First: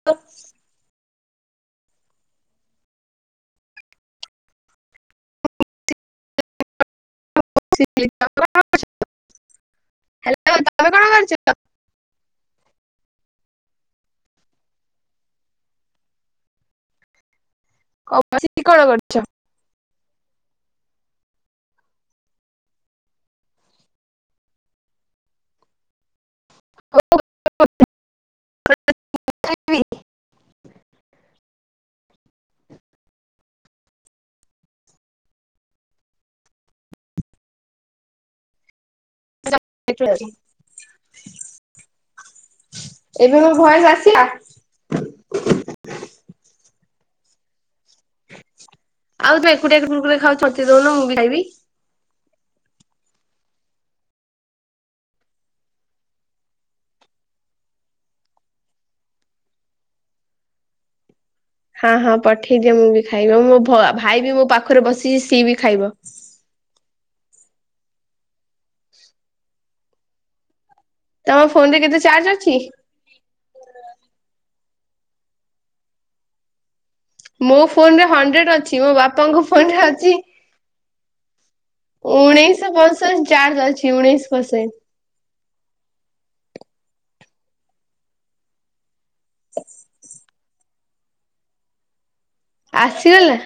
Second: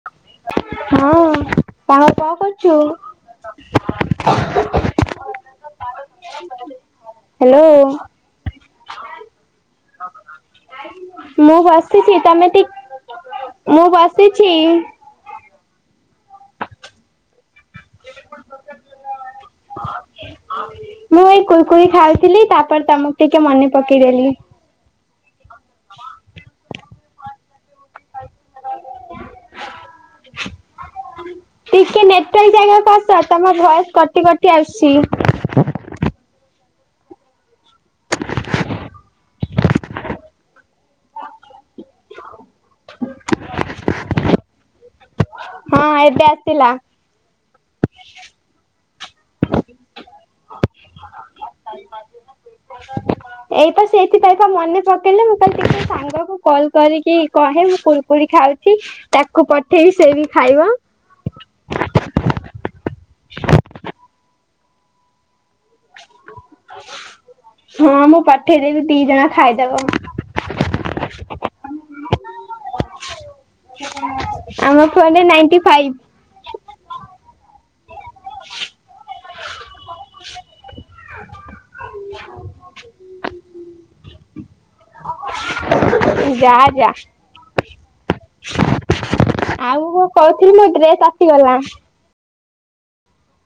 [unintelligible] ହଁ କଣ କଣ କରୁଛୁ? ହ୍ୟାଲୋ। [unintelligible] ତମେ କଣ କରୁଛ? ମୁଁ ବାସ ବସିଛି ତମେ ଟିକ ମୁଁ ବସିଛି। [unintelligible] କଣ କରୁଛ? ହ ମୁଁ ଏଇ କୁରକୁରି ଖାଉଥିଲି ତାପରେ ତମକୁ ଟିକେ ମନେ ପକେଇଦେଲି। [unintelligible] ଟିକେ ନେଟୱାର୍କ ଜାଗାକୁ ଆସ ତମ ଭଏସ କଟି କଟି ଆସୁଛି। ଏବେ ମୋ ଭଏସ ଆସିଲା? ହଁ ଏବେ ଆସିଲା। ଆଉ ତୁ ଏକୁଟିଆ [unintelligible] ରେ ଖାଉଛୁ ମୋତେ ଦଉନ ମୁଁ ଖାଇବି। ଏଇ ତ ସେଇଥିପାଇଁ ତ ମନେ ପକେଇଲେ ମୁଁ କହିଲି ଟିକେ ସାଙ୍ଗ କୁ କଲ କରିକି କହେ ମୁଁ କୁର କୁରି ଖାଉଛି ତାକୁ ପଠେଇବି ସେବି ଖାଇବ। ହଁ ହଁ ପଠେଇ ଦିଅ ମୁଁ ବି ଖାଇବ ମୋ ଭାଇ ବି ମୋ ପାଖରେ ବସିଛି ସିଏ ବି ଖାଇବ। ହଁ ମୁଁ ପଠେଇ ଦେବି ଦି ଜଣ ଖାଇଦବ। ତମ ଫୋନରେ କେତେ ଚାର୍ଜ ଅଛି। ଆମ ଫୋନରେ ନାଇଣ୍ଟି ଫାଇଭ୍। ମୋ ଫୋନରେ ହଣ୍ଡ୍ରେଡ ଅଛି ମୋ ବାପାଙ୍କ ଫୋନ ରେ ଅଛି ଉଣେଇଶ ର୍ପସେଣ୍ଟ ଚାର ଅଛି ଉଣେଇଶ ପସେଣ୍ଟ। ଯା ଯା ଆଉ କ ଥିଲି ମୋ ଡ୍ରେସ ଆସିଗଲା। ଆସିଗଲା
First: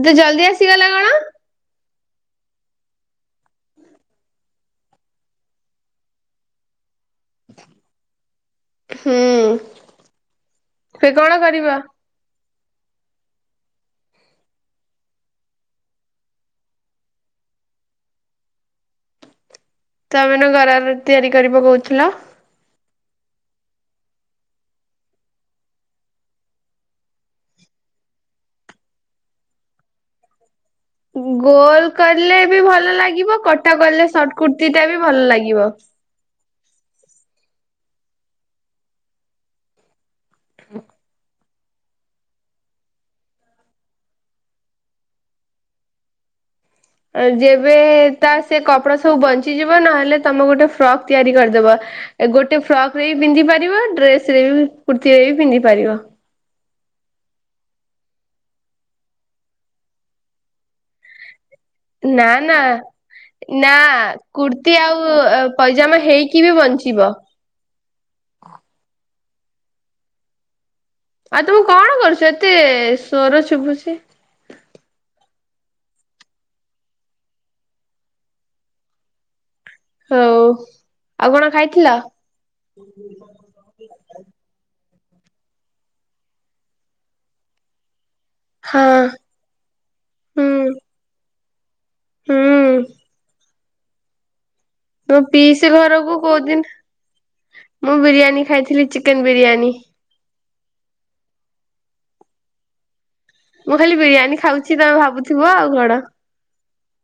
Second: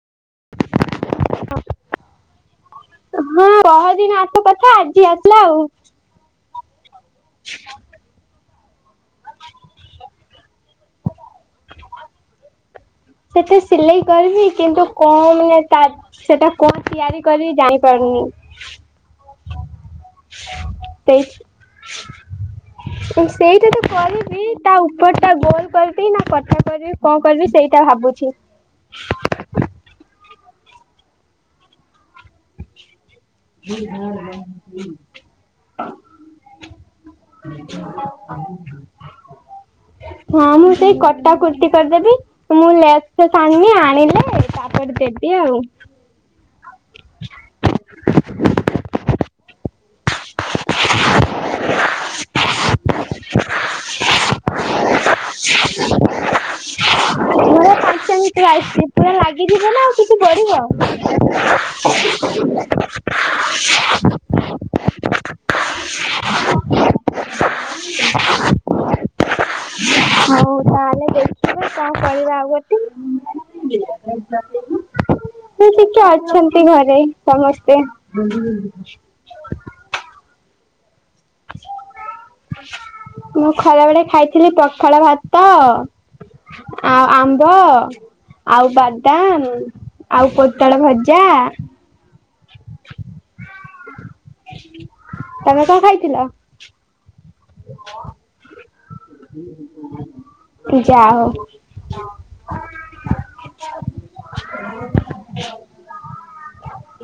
ଏତେ ଜଲଦି ଆସିଗଲା କଣ। ହଁ। ହଁ ବହେଦିନ ଆସିବା କଥା ଆଜି ଆସିଲା ଆଉ। ହୁଁ ସେ କଣ କରିବ। ସେତେ ସିଲେଇ କରିବି କିନ୍ତୁ କଣ ମାନେ ତ। ସେଟା କଣ ତିଆରି କରି ଜାଣିପାରୁନି। ତମେନ ଘର ସେଇ ତିଆରି କରିବା କହୁଥିଲ। ସେଇଟା ତ କରିବି ତା ଉପର ଟା ଗୋଲ। କରିବି ନା କଥା କରିବି କଣ କରିବି ସେଇଟା ଭାବୁଛି। ଗୋଲ କଲେେ ବି ଭଲ ଲାଗିବ କଟା କଲେ ସର୍ଟ କୁର୍ତ୍ତି ଟା ବି ଭଲ ଲାଗିବ। ହଁ ମୁଁ ସେଇ କଟା କୁର୍ତ୍ତି। କରିଦେବି ମୁଁ ଲେସ ଆାଣିନି ଆଣିଲେ ତାପରେ ଦେବି ଆଉ। ଆଉ ଯେବେ ତା ସେ କପଡା ସବୁ ବଞ୍ଚିଯିବ ନହେଲେ। ତମେ ଗୋଟେ ଫ୍ରକ୍ ତିଆରି କରିଦବ ଗୋଟେ ଫ୍ରକ ରେ ବି ପିନ୍ଧି ପାରିବ ଡ୍ରେସ ରେ ବି। କୁର୍ତ୍ତି ଏ ବି ପିନ୍ଧି ପାରିବ। ପ ପାଞ୍ଚ ଭଟର ଆସିଛି ପୁରା ଲାଗିଯିବ ନା ଆଉ କିଛି ବଢିବ ଆଉ। ନା ନା। ନା କୁର୍ତ୍ତିୀ ଆଉ ପଇଜାମା ହେଇକି ବି ବଞ୍ଚିବ। ହଉ ତାହେଲେ। ଆଉ ତମେ କଣ କରୁଛ କରିବା ଏତେ ଆଉଗୋଟେ। ସ୍ୱର ଶୁଭୁଛି ସେ ଟିକେ ଅଛନ୍ତି ଘରେ ସମସ୍ତେ। ହଉ ଆଉ କଣ ଖାଇଥିଲ। ମୁଁ ଖାଇଲା ବେଳେ ଖାଇଥିଲି ପଖାଳ ଭାତ। ଆଉ ଆମ୍ବ ଆଉ ହଁ ବାଦାମ ଆଉ ହୁଁ ପୋଟଳ ଭଜା। ହୁଁ। ତୋ ତମେ ପିଇସି କଣ ଘରକୁ ଖାଇଥିଲ? କୋଉଦିନ ମୁଁ ବିରିୟାନୀ ଖାଇଥିଲି ଚିକେନ ବିରିୟାନୀ। ପୂଜା ହଉ। ମୁଁ ଖାଲି ବିରିୟାନୀ ଖାଉଛି ତମେ ଭାବୁଥିବ ଆଉ କଣ।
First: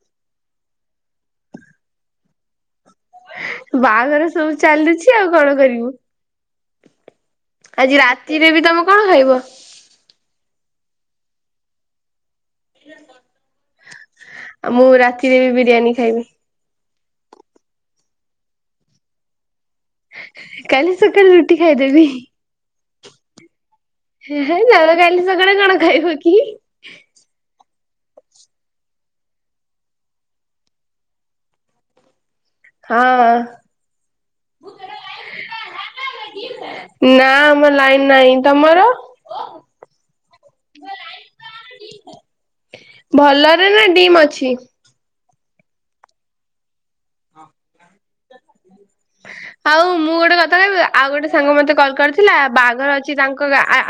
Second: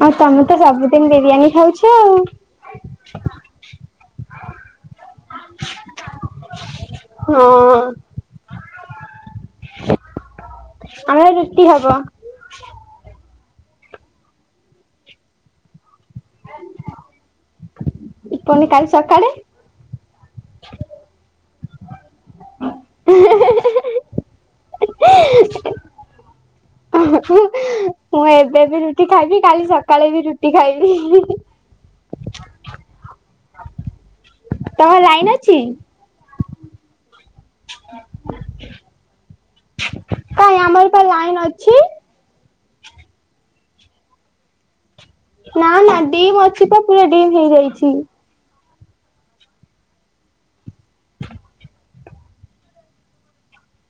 ଆଉ ତମେ ତ ସବୁଦିନ ବିରିୟାନୀ ଖାଉଛ ଆଉ। ବାହାଘର ସବୁ ଚାଲୁଛି ଆଉ କଣ କରିବୁ ହଁ ଆଜି ରାତି। ରାତିରେ ବି ତୁମେ କଣ ଖାଇବ। ଆମର ରୁଟି ହେବ। ଆଉ ମୁଁ ରାତିରେ ବି ବିରିୟାନୀ ଖାଇବି। କନି କାଲି ସକାଳେ। କାଲି ସକାଳେ ରୁଟି ଖାଇଦେବି। ହେ ହେ ନା ନା କାଲିସକାଳେ କଣ ଖାଇବୁ କି? ମୁଁ ଏବେ ବି ରୁଟି ଖାଇବି କାଲି ସକାଳେ ବି ରୁଟି ଖାଇବି। ହଁ। ତମର ଲାଇନ ଅଛି? ନା ଆମର ଲାଇନ ନାହିଁ ତମର? କାଇଁ ଆମର ପା ଲାଇନ୍ ଅଛି। ଭଲରେ ନା ଡିମ୍ ଅଛି? ନା ନା ଡିମ୍ ଅଛି ପା ପୁରା ଡିମ୍ ହେଇଯାଇଛି। ଆଉ ମୁଁ ଗୋଟେ କଥା କହିବି ଆଉ ଗୋଟେ ସାଙ୍ଗ ମତେ କଲ କରି ଥିଲା ବାହାଘର ଅଛି ତାଙ୍କ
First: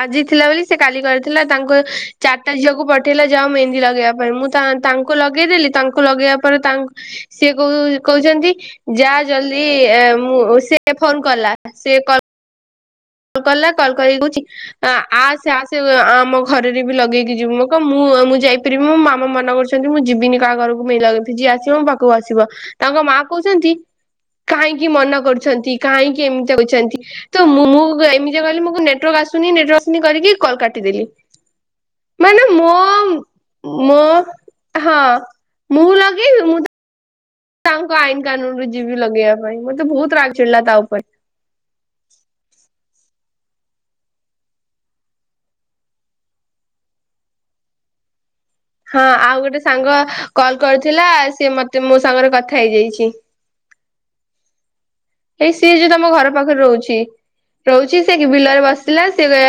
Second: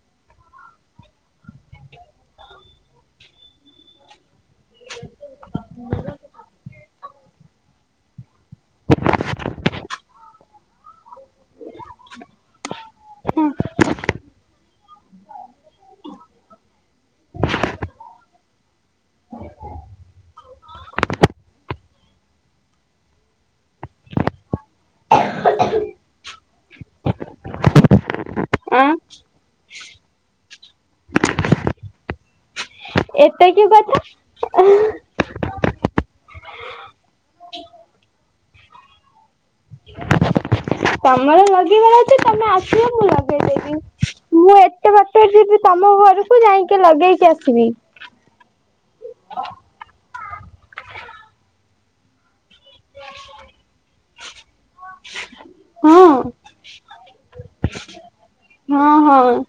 ଆଜି ଥିଲା ବୋଲି ସେ କାଲି କରିଥିଲା ତାଙ୍କ ଚା ତା ଝି ଅକୁ ପଠେଇେ ଯା ମେନ୍ଦୀ ଲଗେଇବା ପାଇଁ ମୁଁ ତାଙ୍କୁ ଲଗେଇଦେଲି ତାଙ୍କୁ ଲଗେଇବା ପରେ ତାଙ୍କୁ ସିଏ କ କହୁଛନ୍ତି ଯା ଜଲଦି ମୁଁ ସେ ଫୋନ କଲା ସେ କଲ୍ କଲା କଲ କରିକି କହୁଚି ଆସେ ଆସେ ଆମ ଘରେରେ ବି ଲଗେଇକି ଯିବୁ ମୁଁ କ ମୁଁ ମୁଁ ଯାଇ ମୋ ମାମା ମନା କରୁଛନ୍ତି ମୁଁ ଯିବିନି କାହା ଘରକୁ ମିିଲ ଲଗେଇତେ ଯିଏ ଆସିବ ମୋ ପାଖକୁ ଆସିବ। ତାଙ୍କ ମା କହୁଛନ୍ତି କାହିଁକି ମନ କରୁଛନ୍ତି କାହିଁକି ଏମିତି ଅଉଛନ୍ତି ତ ମୁଁ ମୁଁ ଏମିତି କହିଲି ମୁ ଆଁ ନେଟୱାର୍କ ଆସ ଶୁନି ନେଟୱର୍କ ଆସୁନି କରିକି କଲ କାଟିଦେଲି। ମାନେ ମୋ ଏଟା କି ମୋ କଥା। ହଁ ମୁଁ ଲଗେଇବି ମୁଁ ତାଙ୍କ ଆଇନ କାନୁନରେ ଯିବି ଲଗେଇବା ପାଇଁ ମୋତେ ବହୁତ ରାଗ ଚିଡିଲା ତା ଉପରେ। ଆମର ଲଗେଇଗାର ଅଛି ତମେ ଆସିବ ମୁଁ ଲଗେଇ ଦେବି। ମୁଁ ଏତେ ବାଟ ଯିବି ତମ ଘରକୁ ଯାଇକି ଲଗେଇକି ଆସିବି। ହଁ ଆଉ ଗୋଟେ ସାଙ୍ଗ କଲ କରିଥିଲା ସିଏ ମୋତେ ମୋ ସାଙ୍ଗରେ କଥା ହେଇଯାଇଛି। [inaudible] ଏଇ ସିଏ ଯୋଉ ହଁ ତମ ଘର ପାଖରେ ରହୁଛି। ରହୁଛି ସେ ବିଲରେ ହଁ ବସିଥିଲା ସେ ହଁ ଏ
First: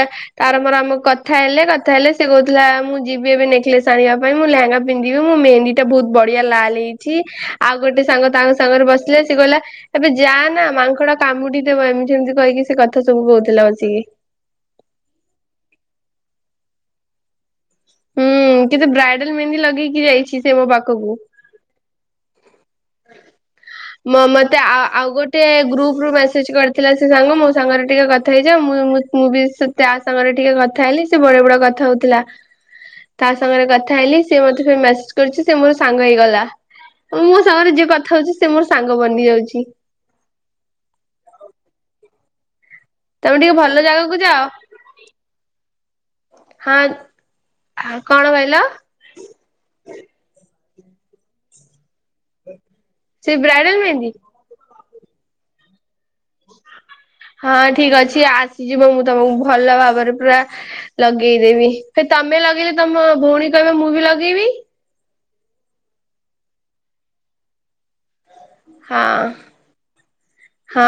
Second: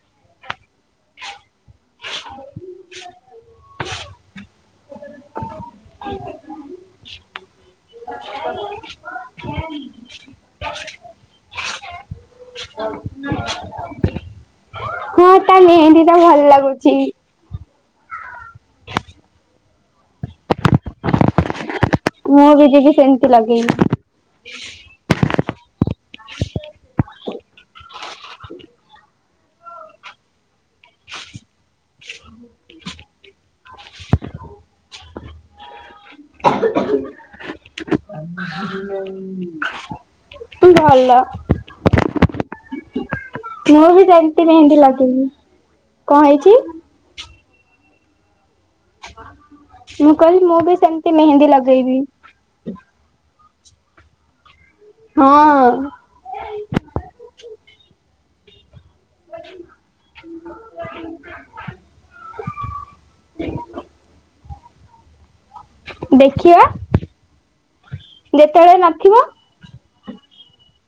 ତାର ମୋର ଆମ କଥା ହେଲେ କଥା ହେଲେ ସେ କହୁଥିଲା ମୁଁ ଯିବି ଏବେ ନେକଲେସ ଆଣିବା ପାଇଁ ମୁଁଲେହେଙ୍ଗା ପିନ୍ଧିବି ମୁଁ ମେହେନ୍ଦୀ ଏଇଟା ବହୁତ ବଢିଆ ଲାଲ ହେଇଛି ଆଉ ଗୋଟେ ସାଙ୍ଗ ତାଙ୍କ ସାଙ୍ଗରେ ବସିଲେ ସିଏ କହିଲା [inaudible] ଏବେ ଯା ନା ମାଙ୍କଡ କାମୁଡିଦବ ଏମିତି ସେମିତି କହିକି ସେ କଥା ସବୁ କହୁଥିଲା ବସିକି। ହଁ ତା ମେହେନ୍ଦୀ ଟା ଭଲ ଲାଗୁଛି। ହୁଁ କିନ୍ତୁ ବ୍ରାଇଡାଲ ମେହେନ୍ଦି ଲଗେଇକି ଯାଇଛି ସେ ମୋ ପାଖକୁ। ମୁଁ ବି ଯିବି ସେମତି ଲଗେଇବି। ମୋ ମୋତେ ଆଉ ଗୋଟେ ଗ୍ରୁପରୁ ମେସେଜ କରିଥିଲା ସେ ସାଙ୍ଗ ମୋ ସାଙ୍ଗରେ ଟିକେ କଥା ହେଇଯାଅ ମୁଁ ମୁଁ ବି ସେ ତା ସାଙ୍ଗରେ ଟିକେ କଥା ହେଲି ସେ ବଡ ବଡ କଥା ହଉଥିଲା। ତା ସାଙ୍ଗରେ କଥା ହେଲି ସ ମୋତେ ଫିର୍ ମେସେଜ କରୁଛି ସେ ମୋର ସାଙ୍ଗ ହେଇଗଲା ମୁଁ ସାଙ୍ଗରେ ଯିଏ କଥା ହଉଛି ସେ ମୋର ସାଙ୍ଗ ବନି ଯାଉଛି। ତୁ ଭଲ। ତମେ ଟିକେ ଭଲ ମୁଁ ବି ଜାଗାକୁ ଯାଅ ସେମିତି ମେହେନ୍ଦୀ ଲଗେଇବି କଣ ହେଇଛି? ହଁ ଆଉ କଣ କହିଲ? ମୁଁ କହିଲି ମୁଁ ବି ସେମିତି ମେହେନ୍ଦୀ ଲଗେଇବି। ସେ ବ୍ରାଇଡଲ ମେହେନ୍ଦି। ହଁ। ହଁ ଠିକ ଅଛି ଆସିଯିବ ମୁଁ ତମକୁ ଭଲ ଭାବରେ ପୁରା ଲଗେଇଦେବି। ହେ ତମେ ଲଗେଇଲେ ତମ ଭଉଣୀ କହିବ ମୁଁ ବି ଲଗେଇବି। ଦେଖିବା ଯେତେବେଳେ ହଁ। ନଥିବ ହଁ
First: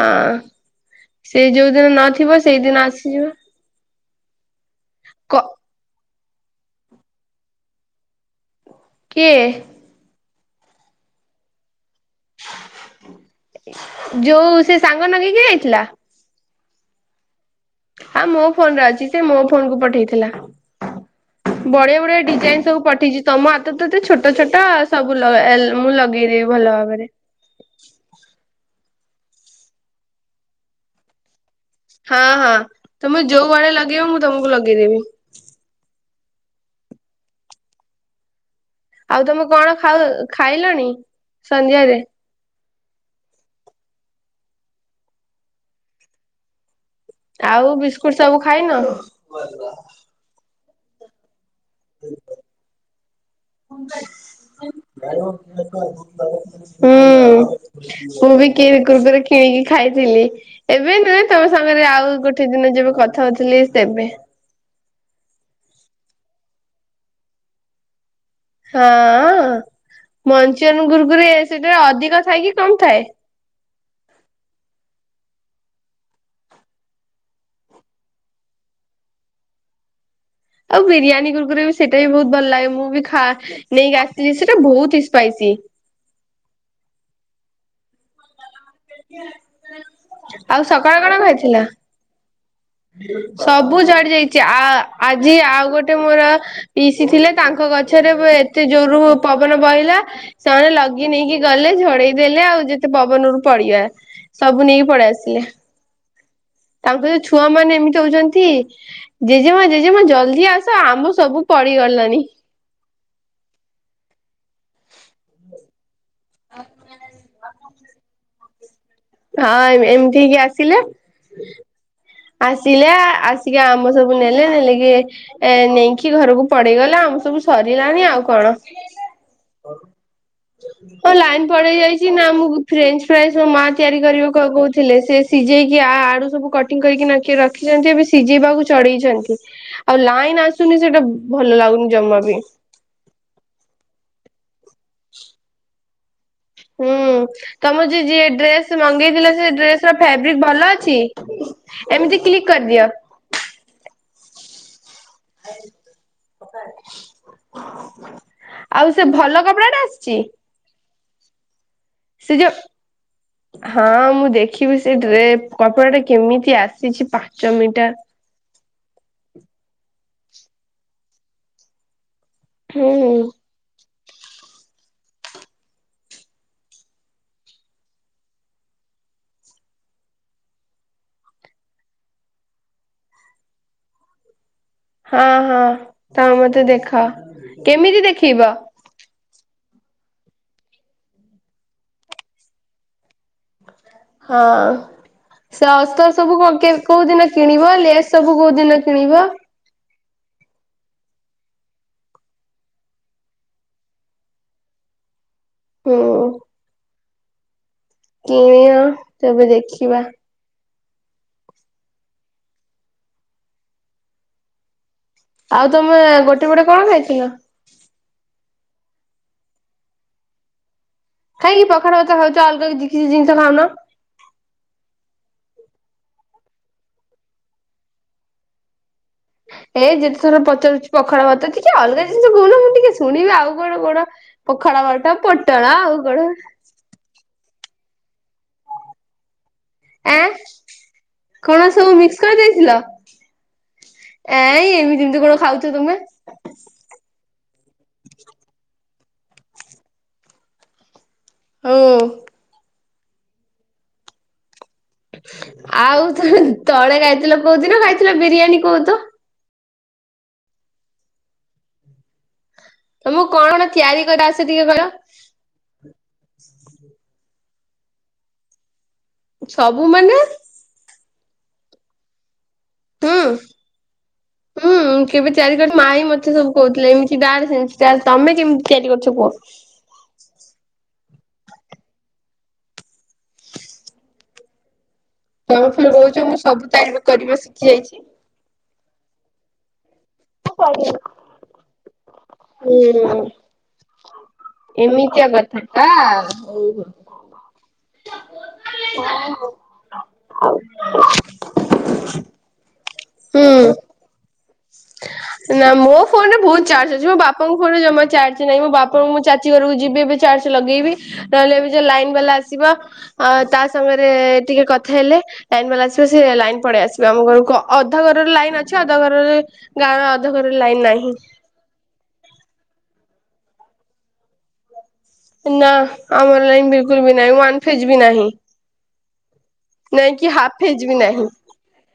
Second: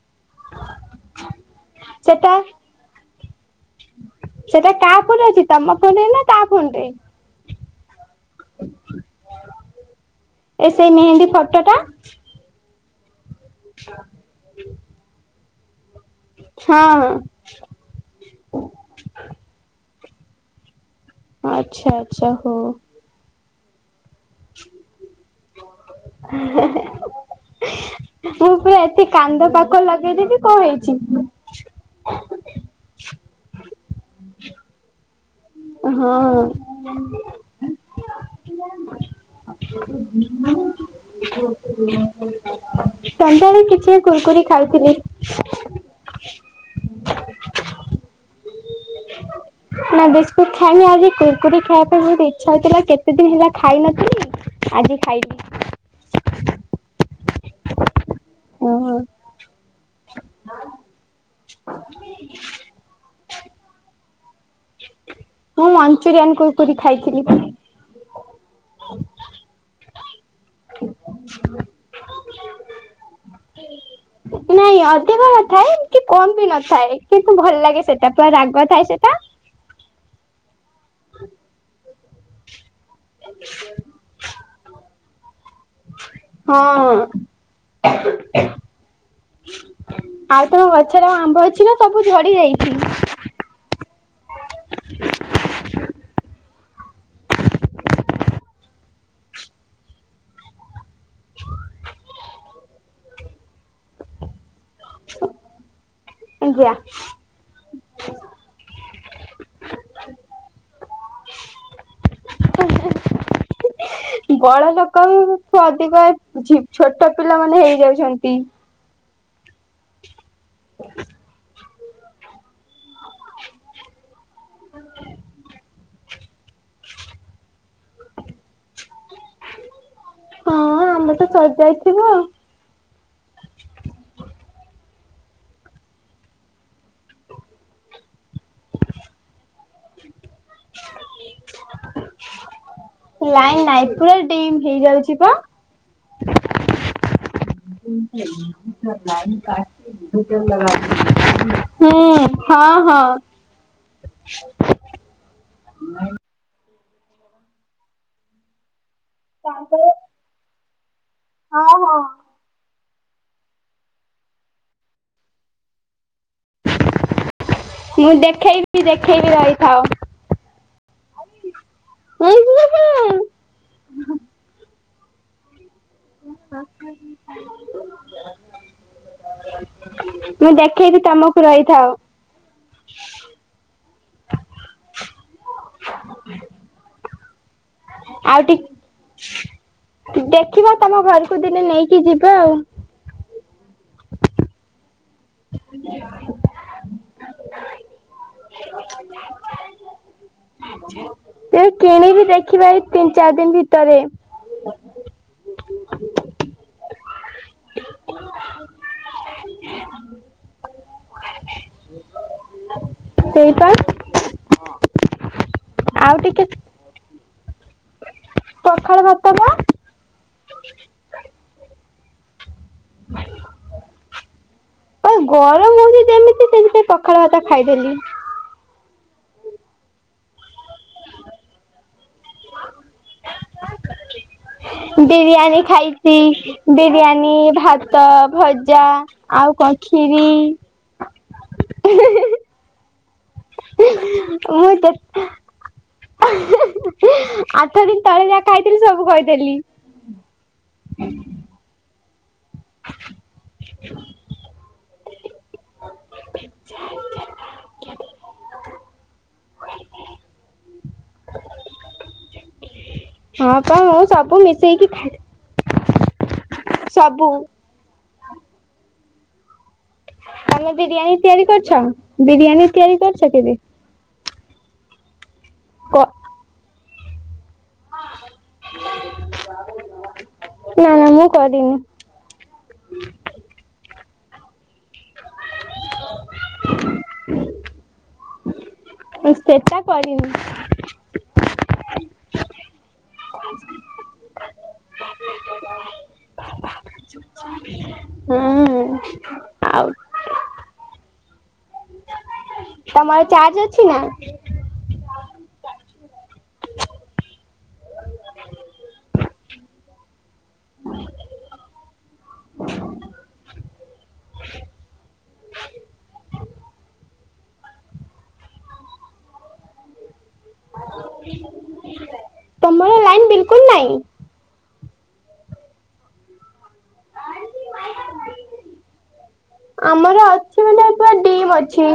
ସେଇ ଯୋଉଦିନ ସେଟା ନଥିବ ସେଇଦିନ ଆସିଯିବ ସେଟା କାହା ଫୋନରେ କ ଅଛି ତମ ଫୋନରେ ନା ତା ଫୋନ୍ ରେ କିଏ? ଏ ସେଇ ମେହେନ୍ଦୀ ଫଟୋଟା ଯୋଉ ସେ ସାଙ୍ଗ ନଗେଇକି ଯାଇଥିଲା ହଁ ହଁ ହଁ ମୋ ଫୋନ ରେ ଅଛି ସେ ମୋ ଫୋନ କୁ ପଠେଇଥିଲା ଆଚ୍ଛା ବଢିଆ ବଢିଆ ଆଚ୍ଛା ହଉ। ଡିଜାଇନ ସବୁ ପଠେଇଚି। ତମ ହାତ ତତ ଛୋଟ ଛୋଟ ସବୁ ମୁଁ ଲଗେଇଦେବି ଭଲ ଭାବରେ ମୁଁ ପୁରା ଏତେ କାନ୍ଦ ପାକ ଲଗେଇଦେବି କଣ ହେଇଛି ହଁ ହଁ ତମେ ଯୋଉ ଭଳିଆ ଲଗେଇବ ମୁଁ ତମକୁ ଲଗେଇଦେବି ହଁ [unintelligible] ଆଉ ତମେ କଣ ଖାଉ ଖାଇଲଣି? ସନ୍ଧ୍ୟାରେ ସଧ୍ୟାବେଳେ କିଛି କୁୁରକୁରି ଖାଉଥିଲି। ଆଉ ବିସ୍କୁଟ ସବୁ ଖାଇନ? ନା ବିସ୍କୁଟ ଖାଇନି ଆଜି କୁରକୁରି ଖାଇବା ପାଇଁ ବହୁତ ଇଚ୍ଛା ହଉଥିଲା କେତେ ଦିନ ହେଲା। ଖାଇନଥିଲି ଆଜି ଖାଇବି। ହୁଁ। ମୁଁ ବି କି ଓହୋ କୁରକୁର ରେ କିଣିକି ଖାଇଥିଲି। ଏବେ ନ ତମ ସାଙ୍ଗରେ ଆଉ ଗୋଟେ ଦିନ ଯେବେ କଥା ହଉଥିଲି ତେବେ। ମୁଁ ମଞ୍ଚୁରିଆନ୍ କୁରକୁର୍ ଖାଇଥିଲି। ହଁ ମଞ୍ଚୁରନ ଗୁରୁରେ ସେଥିରେ ଅଧିକ ଥାଏ କି କମ ଥାଏ। ନାଇଁ ଅଧିକ ନଥାଏ କମ ବି ନଥାଏ କିନ୍ତୁ ଭଲ ଲାଗେ ସେଟା ପୁରା ରାଗ ଥାଏ ସେଟା। ଆଉ ବିରିୟାନୀ ଗୁରୁରେ ବି ସେଇଟା ବି ବହୁତ ଭଲ ଲାଗେ ମୁଁ ବି ଖା ନେଇକି ସେଟା ବହୁତ ହି ସ୍ପାଇସି। ହଁ ହଁ। ଆଉ ତମ ସକାଳେ ଗଛରେ କଣ ଆମ୍ବ ଖାଇଥିଲା? ଅଛି ନା ସବୁ ଝଡି ଯାଇଛି। ସବୁ ଝଡି ଯାଇଛି ଆ ଆଜି ଆଉ ଗୋଟେ ଗଟେ ମୋର ପିଇସି ଥିଲେ ତାଙ୍କ ଗଛରେ ଏତେ ଜୋର ପବନ ବହିଲା। ସେମାନେ ଲଗି ନେଇକି ଗଲେ ଝଡେଇ ଦେେଲେ ଆଉ ଯେତେ ପବନରୁ ପଡିବା ସବୁ ନେଇକି ପଳେଇ ଆସିଲେ। ଆଜ୍ଞା ତାଙ୍କର ଯୋଉ ଛୁଆ ମାନେ ଏମିତି ହଉଛନ୍ତି। ଜେଜେମା ଜେଜେମା ଜଲ୍ଦି ଆସ ଆମ ସବୁ ପଡିଗଲେଣି। ହଁ। ବଡ ଲୋକଠୁ ଅଧିକ ଛୋଟ ପିଲା ମାନେ ହେଇଯାଉଛନ୍ତି। ହଁ ଏମିତି ହେ କି ଆସିଲେ। ଆସିଲେ ଆସିକି ଆମ ସବୁ ନେଲେ ନେଲେ କିିଏ ନେଇକି କି ଘରକୁ ପଡେଇଗଲା ଆମ ସବୁ ସରିଲାନି ଆଉ କଣ ହଁ ଆମ୍ବ ତ ଲାଇନ ସରି ପେଇ ଯାଇଥିବ ଯାଇଛି ଆଉ। ନା ମୁଁ ଫ୍ରେ ଫ୍ର ତିଆରି କର କହୁଥିଲେ ସେ ସିଝେଇକି ଆଳୁ ସବୁ କଟିଂ କରିକି ରଖିଛନ୍ତି ଏ ସିଝିବାକୁ ଚଢେଇଛନ୍ତି ଆଉ ଲାଇନ ଆସୁନି ସେଟା ଭଲ ଲାଗୁନି ଜମା ବି ଲାଇଁ ନାଇଁ ପୁରା ଡିମ୍ ହେଇଯାଉଛି ପା ହୁଁ ତମ ଯ ଯିଏ ଡ୍ରେସ ମଗେଇଥିଲେ ସେ ଡ୍ରେସ ର ଫାବ୍ରିକ ଭଲ ଅଛି। ହୁଁ ଏମିତି କ୍ଲିକ୍ ହଁ କରିଦିଅ। ହଁ। [inaudible] ଆଉ ସେ ଭଲ କପଡା ଟା ତାପରେ ଆସିଛି? ହଁ ହଁ। ସେ ଯୋଉ ହଁ ମୁଁ ଦେଖିବି ସେଟରେ କପଡା ଟା କେମିତି ଆସିଛି ପାଞ୍ଚ ମିଟର। ମୁଁ ଦେଖେଇବି ଦେଖେଇବି ରହିଥାଉ ହୁଁ। ହୁଁ ହୁଁ। ହଁ। ମୁଁ ଦେଖେଇବି ତମକୁ ରହିଥାଉ। ହଁ ହଁ ତମ ମତେ ଦେଖ କେମିତି ଦେଖିବ? ଦେଖିବ ତମ ଘରକୁ ଦିନେ ନେଇକି ଯିବା ଆଉ। ହଁ। ସେ ଅସ୍ତ ସବୁ କୋଉ ଦିନ କିଣିବ ଲେସ୍ ସବୁ କୋଉ ଦିନ କିଣିବ। ତବେ କିଣିବି ଦେଖିବା ଏଇ ତିନି ଚାରି ଦିନ ଭିତରେ। ହୁଁ। ହଁ। କିଣିଅ ତେବେ ଦେଖିବା। ସେଇପା। ଆଉ ତମେ ଗୋଟେ ଗଟେ କଣ ଖାଇଥିଲ? ପଖାଳ ଭାତ କା ପଖାଳ ଭାତ ଖାଉଚ, ଅଲ୍ଗା କିଛି ଜିନ୍‌ଷ ଖାଉନ। ଗରମ୍ ହଉଚି ଯେମିତି, ପଖାଳ ଭାତ ଖାଇଦେଲି। [inaudible] ବିରିୟାନୀ ଖାଇଛି [inaudible] ବିରିୟାନୀ, ଭାତ, ଭଜା ଆଉ ଖିରି କଣ ସବୁ ମି କରିଦେଇଥିଲ? ମୁଁ ଯେ [inaudible] ଆଠ ଦିନ୍‌ ତଳେ ଯାହା ଖାଇଥିଲି, ସବୁ କ---ଦେଲି। [inaudible] [inaudible] ଆଚ୍ଛା [inaudible] ତମକୁ କଣ କଣ ତିଆରି କରି ଆସେ ଟିକେ କହିଲ [inaudible] ସବୁ। [inaudible] ବିରିୟାନୀ ତିଆରି କରିଛ, ବିରିୟାନୀ ତିଆରି ହୁଁ କରିଛ କେବେ? [inaudible] ତମେ କେ---ତି ତିଆରି କ କରୁଛ କୁହ? ନା ମୁଁ କରିନି। ତମେ ଫେର୍ କହୁଚ, ମୁଁ ସବୁ କରିବା ଶିଖିଯାଇଛି। ସେଟା କରିନି। [inaudible] ହୁଁ [inaudible] ଚ [inaudible] ତମ ଚାର୍ଜ ହୁଁ ଅଛି ନା? ନା ମୋ ଫୋନ୍‌ରେ ବହୁତ୍ ଚାର୍ଜ ଅଛି, ମୋ ବାପାଙ୍କ ଫୋନ୍‌ରେ ଜମା ଚାର୍ଜ ନାହିଁ। ମୋ ବାପା ଯିବି, ଏବେ ଚାର୍ଜ ଲଗେଇବି ନହେଲେ ଏ ଲାଇନ୍‌ ବାଲା ଆସିବ। ତା ସାଙ୍ଗରେ ଟିକେ କଥା ହେଲେ। ଲାଇନ୍‌ ବାଲା ଆସିବ, ଲାଇନ୍‌ ପଳେଇ ଆସିବ ଆମ ଘରକୁ, ଅଧା ଘର---ଲାଇନ୍‌ ଅଛି। ଅଧା ଘରରେ ଗାଁ ଅ-----ଘ--ରେ ଲାଇନ୍‌ ନାହିଁ। ତମ ଲାଇନ୍‌ ବିଲ୍‌କୁଲ୍‌ ନାଇଁ। ନା ଆମର୍ ଲାଇନ୍ ବିଲ୍ କୁଲ୍ ବି ନାଇଁ। ବି ନାହିଁ, ନାଇଁ ଆମର କି ହାପ୍ ଅଛି ମାନେ ଫେଜ୍‌ ବି ପୁରା ନାହିଁ। ଡିମ୍ ଅଛି।